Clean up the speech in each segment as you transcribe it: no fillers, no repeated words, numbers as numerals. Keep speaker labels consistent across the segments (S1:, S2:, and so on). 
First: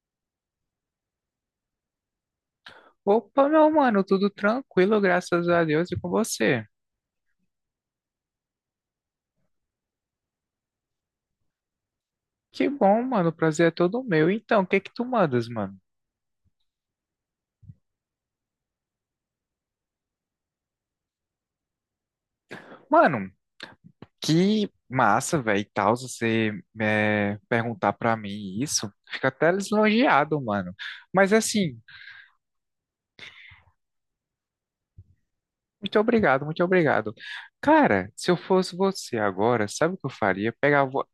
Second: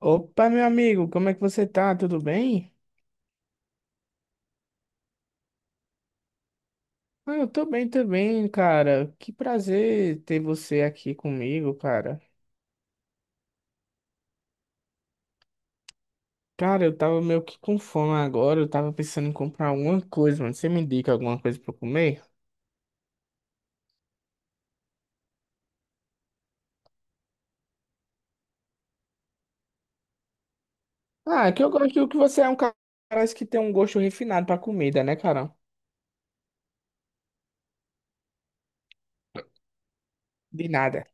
S1: Opa, meu amigo, como é que você tá? Tudo bem?
S2: Opa, meu mano, tudo tranquilo, graças a Deus e com você.
S1: Ah, eu tô bem também, cara. Que prazer ter você aqui comigo, cara.
S2: Que bom, mano, o prazer é todo meu. Então, o que que tu mandas, mano?
S1: Cara, eu tava meio que com fome agora. Eu tava pensando em comprar alguma coisa, mano. Você me indica alguma coisa pra eu comer?
S2: Mano, que massa, velho, e tal, você perguntar pra mim isso. Fica até lisonjeado, mano. Mas
S1: Ah, é que eu
S2: assim,
S1: gosto que você é um cara que tem um gosto refinado pra comida, né, cara?
S2: muito obrigado, muito obrigado. Cara, se eu fosse você agora, sabe o que eu faria?
S1: De nada.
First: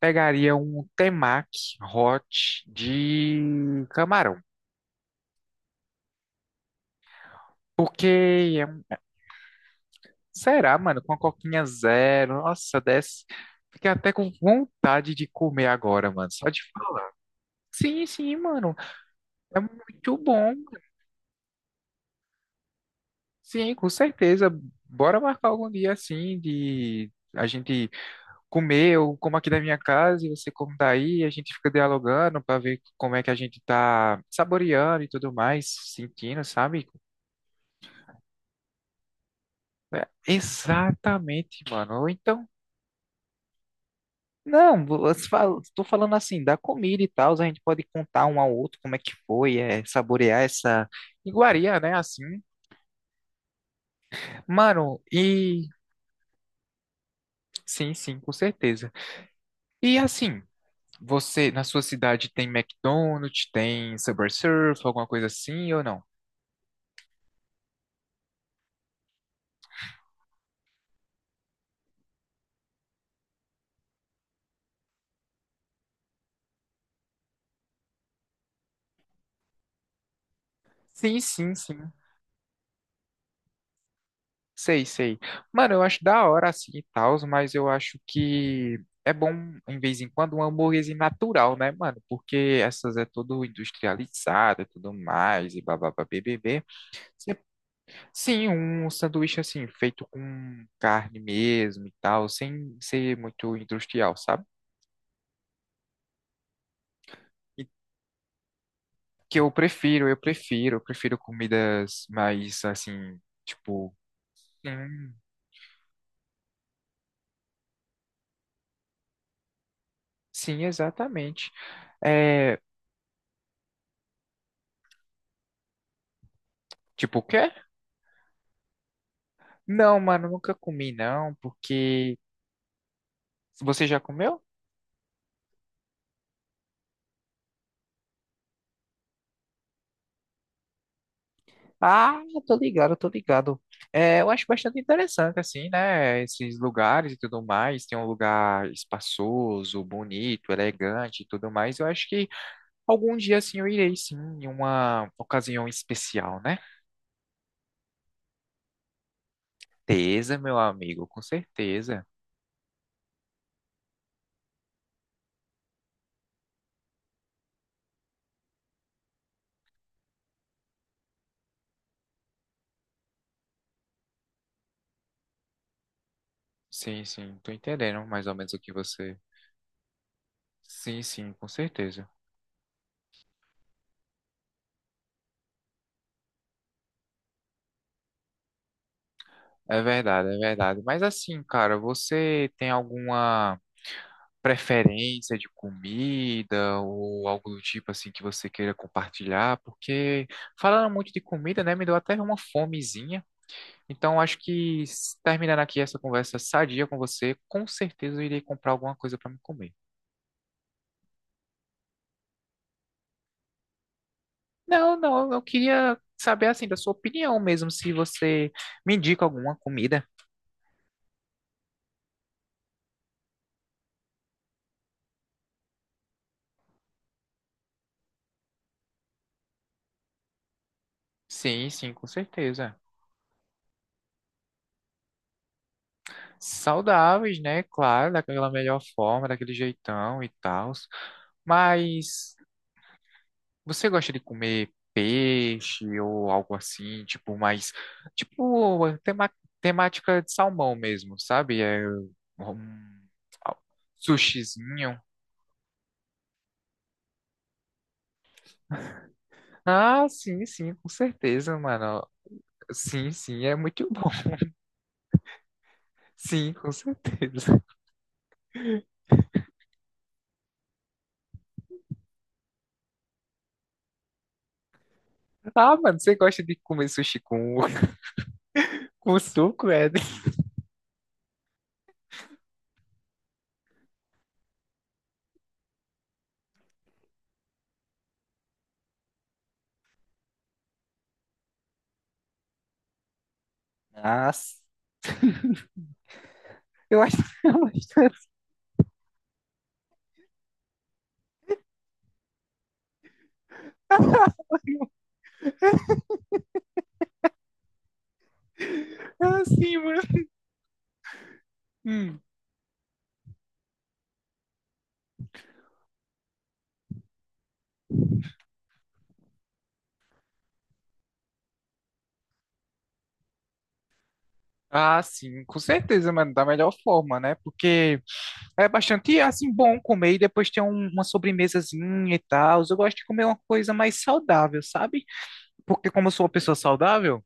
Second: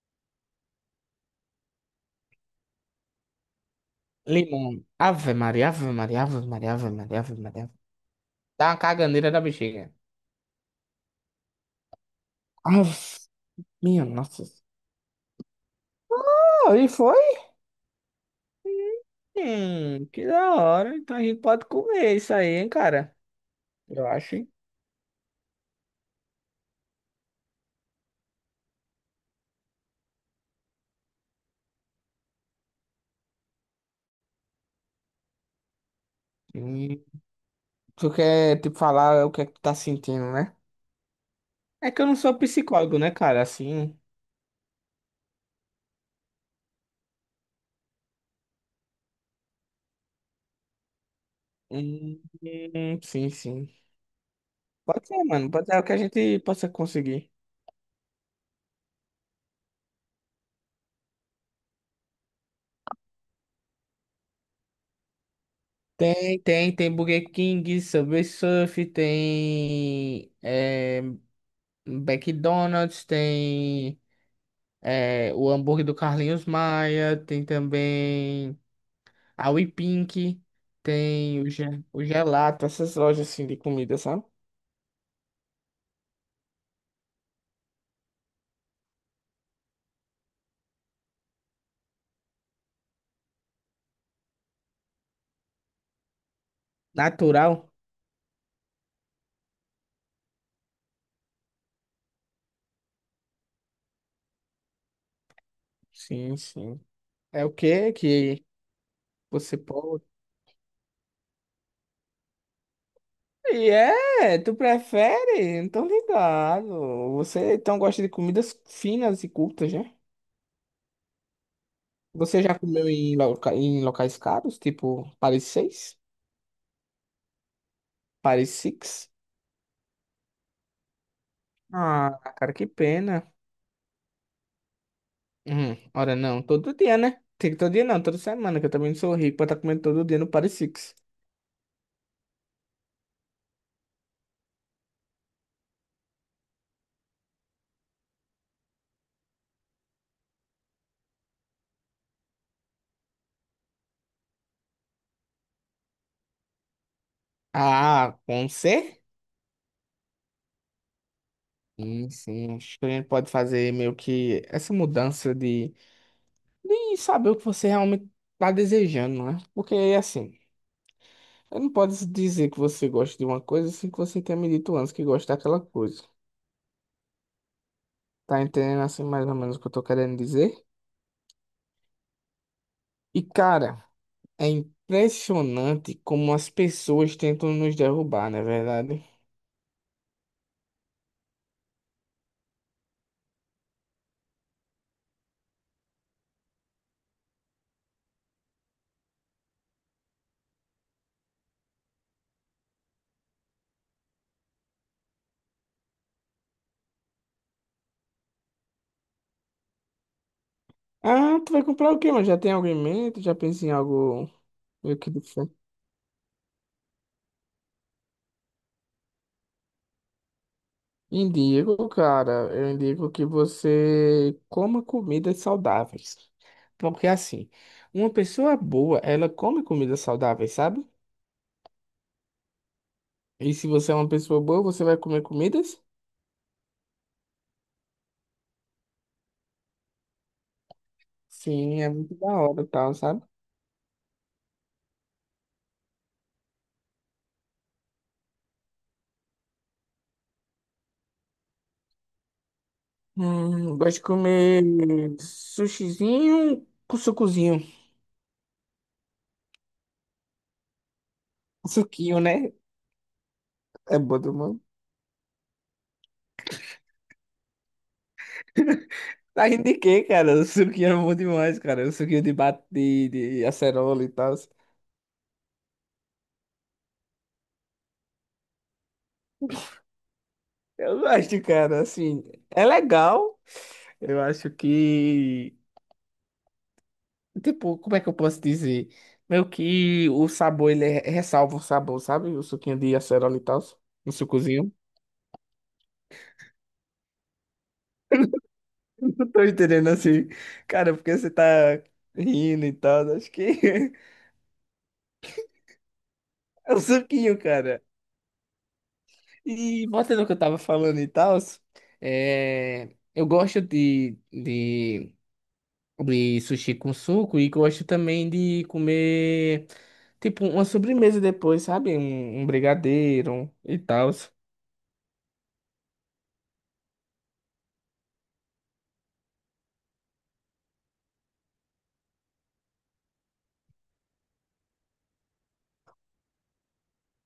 S2: Pegaria um temaki hot de camarão.
S1: Limão. Ave Maria, Ave Maria, Ave Maria, Ave Maria, Ave Maria.
S2: Porque
S1: Dá uma caganeira da bexiga.
S2: Será, mano? Com a coquinha zero. Nossa,
S1: Ave,
S2: desce. Fiquei
S1: minha
S2: até com
S1: nossa.
S2: vontade de comer agora, mano. Só de
S1: Ah, e
S2: falar.
S1: foi?
S2: Sim, sim, mano. É muito
S1: Que
S2: bom.
S1: da hora. Então a gente pode comer isso aí, hein, cara?
S2: Sim, com
S1: Eu acho.
S2: certeza.
S1: Hein?
S2: Bora marcar algum dia assim de a gente comer. Eu como aqui da minha casa e você como daí. A gente fica dialogando pra ver como é que a gente tá saboreando e tudo mais, sentindo, sabe?
S1: Hum, tu quer, tipo, falar o que é que tu tá
S2: É,
S1: sentindo, né?
S2: exatamente,
S1: É
S2: mano.
S1: que eu
S2: Ou
S1: não sou
S2: então.
S1: psicólogo, né, cara? Assim.
S2: Não, você fala- estou falando assim, da comida e tal, a gente pode contar um ao outro como é que foi, é, saborear essa iguaria, né, assim.
S1: Sim, sim.
S2: Mano,
S1: Pode ser, mano. Pode
S2: e
S1: ser o que a gente possa conseguir.
S2: sim, sim, com certeza. E assim, você, na sua cidade tem McDonald's, tem Subway Surf, alguma coisa assim ou não?
S1: Tem, tem, tem Burger King, Subway Surf, tem McDonald's, tem o hambúrguer do Carlinhos Maia, tem também. A WePink,
S2: Sim,
S1: tem o,
S2: sim, sim.
S1: O Gelato, essas lojas assim de comida, sabe?
S2: Sei, sei. Mano, eu acho da hora assim e tal, mas eu acho que é bom, em vez em quando, uma hambúrguerzinho natural, né, mano? Porque essas é tudo industrializado e tudo mais, e bababá, BBB. Cê-
S1: Natural?
S2: sim, um sanduíche assim, feito com carne mesmo e tal, sem ser muito industrial, sabe?
S1: Sim, sim. É o
S2: E
S1: que que
S2: que eu
S1: você pode.
S2: prefiro, eu prefiro comidas mais assim,
S1: E
S2: tipo.
S1: é, tu
S2: Sim,
S1: prefere? Não tô ligado. Você então gosta de comidas finas e curtas, né?
S2: sim, exatamente.
S1: Você já
S2: É,
S1: comeu em, em locais caros, tipo Paris 6?
S2: tipo o quê?
S1: Paris Six?
S2: Não, mano, nunca comi não, porque
S1: Ah, cara, que pena.
S2: você já comeu?
S1: Ora não, todo dia, né? Tem que todo dia não, toda semana, que eu também não sou rico pra estar comendo todo dia no Paris Six.
S2: Ah, eu tô ligado, eu tô ligado. É, eu acho bastante interessante assim, né? Esses lugares e tudo mais. Tem um lugar espaçoso, bonito, elegante e tudo mais. Eu acho que algum dia assim eu irei sim, em uma ocasião especial, né?
S1: Ah, com C?
S2: Certeza, meu amigo, com certeza.
S1: Sim, sim. Acho que a gente pode fazer meio que essa mudança de e saber o que você realmente tá desejando, né? Porque assim, eu não pode dizer que você gosta de uma coisa sem que você tenha me dito antes que gosta daquela coisa.
S2: Sim, sim, tô entendendo mais ou
S1: Tá
S2: menos o que
S1: entendendo assim
S2: você.
S1: mais ou menos o que eu tô querendo dizer?
S2: Sim, sim, com certeza.
S1: E cara, é impressionante como as pessoas tentam nos derrubar, não é verdade?
S2: É verdade, é verdade. Mas assim, cara, você tem alguma preferência de comida ou algo do tipo assim que você queira compartilhar, porque falando muito de comida, né, me deu até uma fomezinha. Então acho que s- terminando aqui essa conversa sadia com você, com certeza eu irei comprar alguma coisa para me comer.
S1: Ah, tu vai comprar o quê, mano? Já tem algo em mente? Já pensa em algo meio
S2: Não,
S1: que
S2: não, eu
S1: diferente?
S2: queria saber assim da sua opinião mesmo, se você me indica alguma comida.
S1: Indico, cara, eu indico que você coma comidas saudáveis. Porque assim, uma pessoa boa, ela come comidas saudáveis, sabe?
S2: Sim, sim, com certeza.
S1: E se você é uma pessoa boa, você vai comer comidas?
S2: Saudáveis, né? Claro, daquela melhor forma, daquele jeitão e tal.
S1: Sim, é muito da
S2: Mas
S1: hora, e tal, sabe?
S2: você gosta de comer peixe ou algo assim, tipo mais, tipo tema, temática de salmão mesmo, sabe? É um
S1: Gosto de comer
S2: sushizinho.
S1: sushizinho com sucozinho.
S2: Ah, sim, sim, com certeza, mano.
S1: Suquinho, né?
S2: Sim, sim, é muito
S1: É
S2: bom.
S1: bom demais.
S2: Sim, com certeza.
S1: Tá rindo de quê, cara? O suquinho é bom demais, cara. O suquinho bate, de acerola e tal.
S2: Ah, mano, você gosta de comer sushi com suco, é?
S1: Eu gosto, cara, assim, é legal. Eu acho que, tipo, como é que eu posso dizer? Meio que o sabor, ressalva o sabor, sabe? O suquinho de acerola e tal, o
S2: Ah, s-
S1: sucozinho.
S2: eu acho.
S1: Não tô entendendo assim. Cara, porque você tá rindo e tal, acho que é o suquinho, cara.
S2: Ah, sim,
S1: E
S2: mano.
S1: voltando ao que eu tava falando e tal,
S2: Hum.
S1: eu gosto de sushi com suco. E gosto também de comer, tipo, uma sobremesa depois, sabe? Um brigadeiro e tal.
S2: Ah, sim, com certeza, mano, da melhor forma, né? Porque é bastante, é, assim, bom comer e depois ter um- uma sobremesazinha e tal. Eu gosto de comer uma coisa mais saudável, sabe? Porque como eu sou uma pessoa saudável,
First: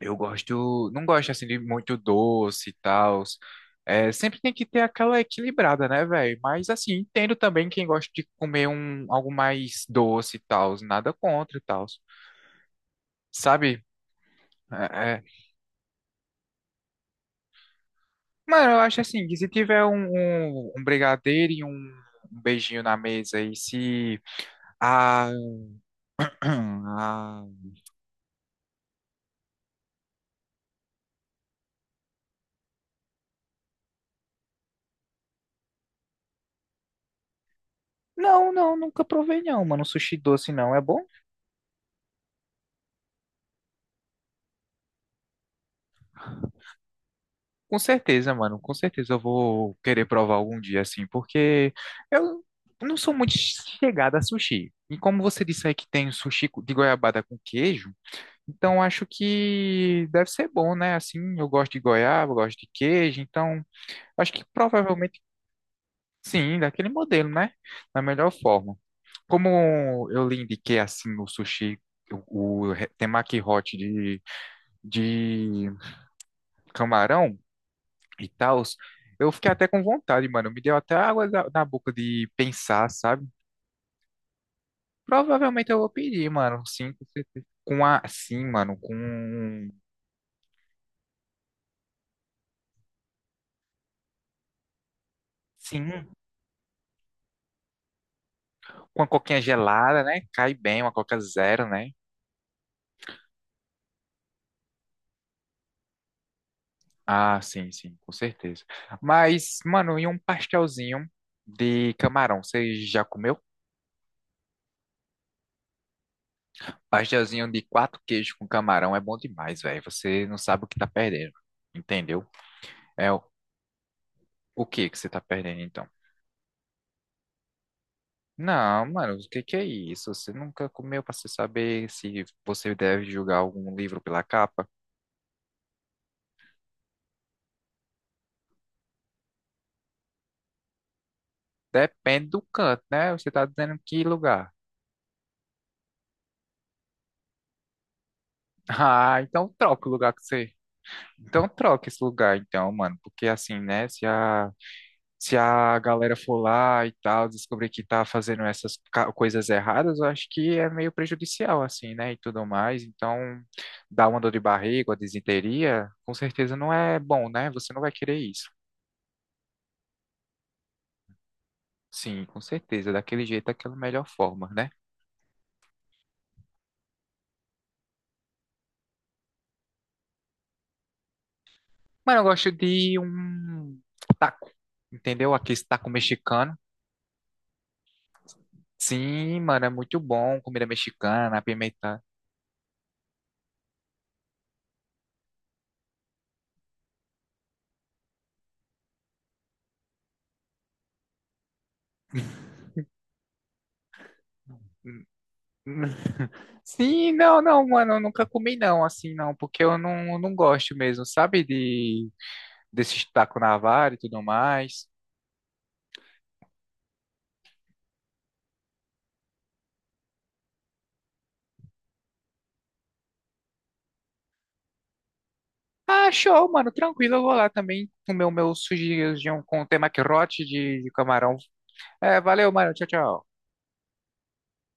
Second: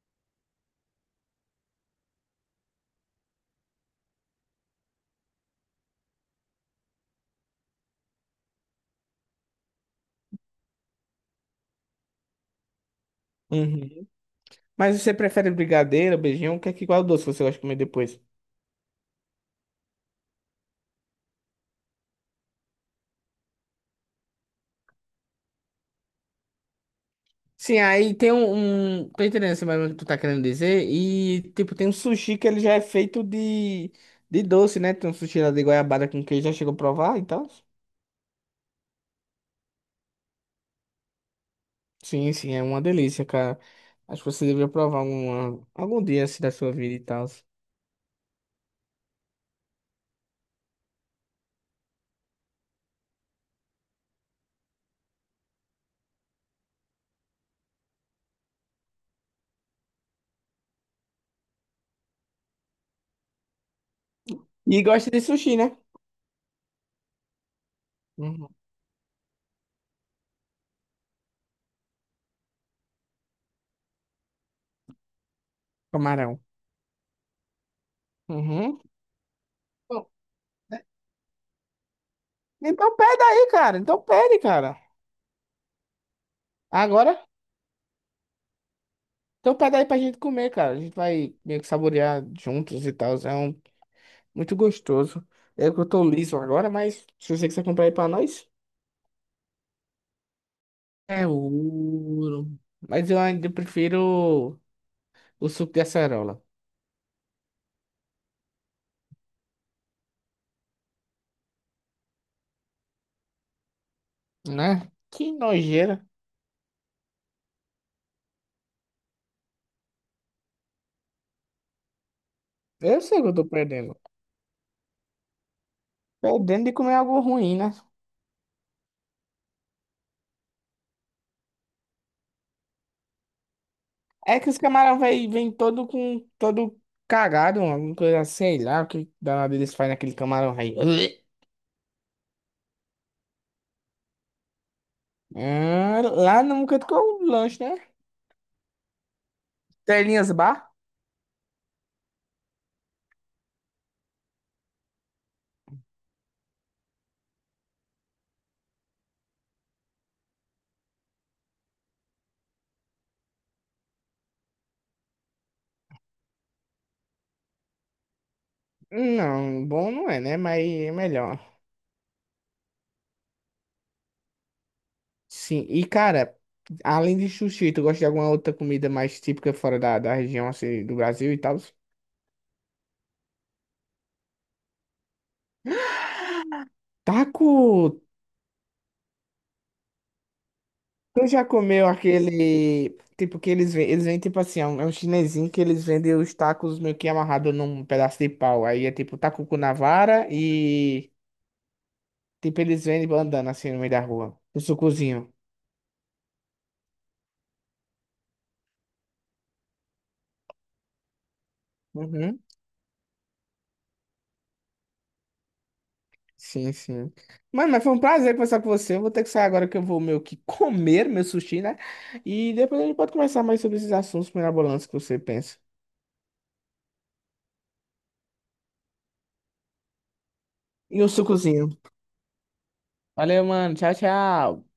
S2: eu gosto, não gosto, assim, de muito doce e tal. É, sempre tem que ter aquela equilibrada, né, velho? Mas, assim, entendo também quem gosta de comer um, algo mais doce e tal. Nada contra e tal, sabe?
S1: Uhum. Mas
S2: É,
S1: você
S2: é.
S1: prefere brigadeiro, beijinho? O que é que Qual doce você gosta de comer depois?
S2: Mano, eu acho assim, que se tiver um brigadeiro e um beijinho na mesa e se... A ah.
S1: Sim, aí tem um... Tô entendendo assim, mais ou menos o que tu tá querendo dizer. E, tipo, tem um sushi que ele já é feito de doce, né? Tem um sushi lá de goiabada com queijo, já chegou a provar e tal?
S2: Não, não, nunca provei não, mano. Sushi doce não é bom?
S1: Sim, sim, é uma delícia, cara. Acho que você deveria provar algum dia, assim, da sua vida e tal.
S2: Com certeza, mano. Com certeza eu vou querer provar algum dia assim, porque eu não sou muito chegada a sushi. E como você disse aí que tem sushi de goiabada com queijo, então acho que deve ser bom, né? Assim, eu gosto de goiaba, eu gosto de queijo, então acho que
S1: E gosta
S2: provavelmente
S1: de sushi, né?
S2: sim, daquele modelo, né? Da melhor
S1: Uhum.
S2: forma. Como eu lhe indiquei assim no sushi o re- temaki hot de
S1: Camarão.
S2: camarão e tal,
S1: Uhum.
S2: eu fiquei até com
S1: Bom,
S2: vontade, mano. Me deu
S1: né?
S2: até água da- na boca de pensar,
S1: Então pede
S2: sabe?
S1: aí, cara. Então pede, cara.
S2: Provavelmente eu vou pedir, mano. Sim, com
S1: Agora,
S2: certeza. Com a, sim, mano, com
S1: então pede aí pra gente comer, cara. A gente vai meio que saborear juntos e tal. É um, muito gostoso. É que eu tô
S2: sim,
S1: liso agora, mas se você quiser comprar aí pra nós,
S2: com a coquinha gelada, né? Cai bem, uma coca
S1: é
S2: zero, né?
S1: ouro. Mas eu ainda prefiro o suco de acerola,
S2: Ah, sim, sim, com certeza. Mas, mano, e um pastelzinho de camarão? Você já comeu?
S1: né? Que nojeira.
S2: Pastelzinho de quatro queijos com camarão é bom demais, velho. Você não sabe o que tá perdendo, entendeu?
S1: Eu
S2: É,
S1: sei que eu tô perdendo.
S2: o que que você tá perdendo, então?
S1: Perdendo de comer algo ruim, né?
S2: Não, mano, o que que é isso? Você nunca comeu pra você saber se você deve julgar algum livro pela
S1: É que os
S2: capa?
S1: camarão vai, vem todo com todo cagado, alguma coisa, sei lá, o que danado eles fazem naquele camarão aí.
S2: Depende do canto, né? Você tá dizendo que lugar.
S1: Ah, lá no canto com o lanche, né?
S2: Ah, então troca o lugar que
S1: Telinhas
S2: você.
S1: Bar?
S2: Então troca esse lugar, então, mano. Porque assim, né? Se a galera for lá e tal, descobrir que tá fazendo essas ca- coisas erradas, eu acho que é meio prejudicial, assim, né? E tudo mais. Então, dar uma dor de barriga, uma disenteria, com certeza não é bom, né? Você não vai querer isso.
S1: Não, bom não é, né? Mas é melhor.
S2: Sim, com certeza. Daquele jeito, daquela melhor forma, né?
S1: Sim, e cara, além de sushi, tu gosta de alguma outra comida mais típica fora da região, assim, do Brasil e tal?
S2: Mas eu gosto de um taco, entendeu? Aquele taco mexicano.
S1: Taco!
S2: Sim, mano, é muito bom. Comida
S1: Tu
S2: mexicana,
S1: já comeu
S2: pimenta.
S1: aquele, tipo, eles vendem, tipo assim, é um chinesinho que eles vendem os tacos meio que amarrado num pedaço de pau. Aí é tipo taco com navara e, tipo, eles vendem andando assim no meio da rua. O sucozinho.
S2: Sim, não, não, mano, eu nunca comi não, assim, não, porque eu não, não gosto mesmo, sabe, de
S1: Uhum.
S2: desse taco na vara e tudo mais.
S1: Sim, sim. Mano, mas foi um prazer conversar com você. Eu vou ter que sair agora que eu vou meio que comer meu sushi, né? E depois a gente pode conversar mais sobre esses assuntos mirabolantes que você pensa.
S2: Ah, show, mano, tranquilo, eu vou lá também comer o meu sujinho com tema maquerote de
S1: E o
S2: camarão.
S1: sucozinho.
S2: É, valeu, mano, tchau, tchau.
S1: Valeu, mano. Tchau, tchau.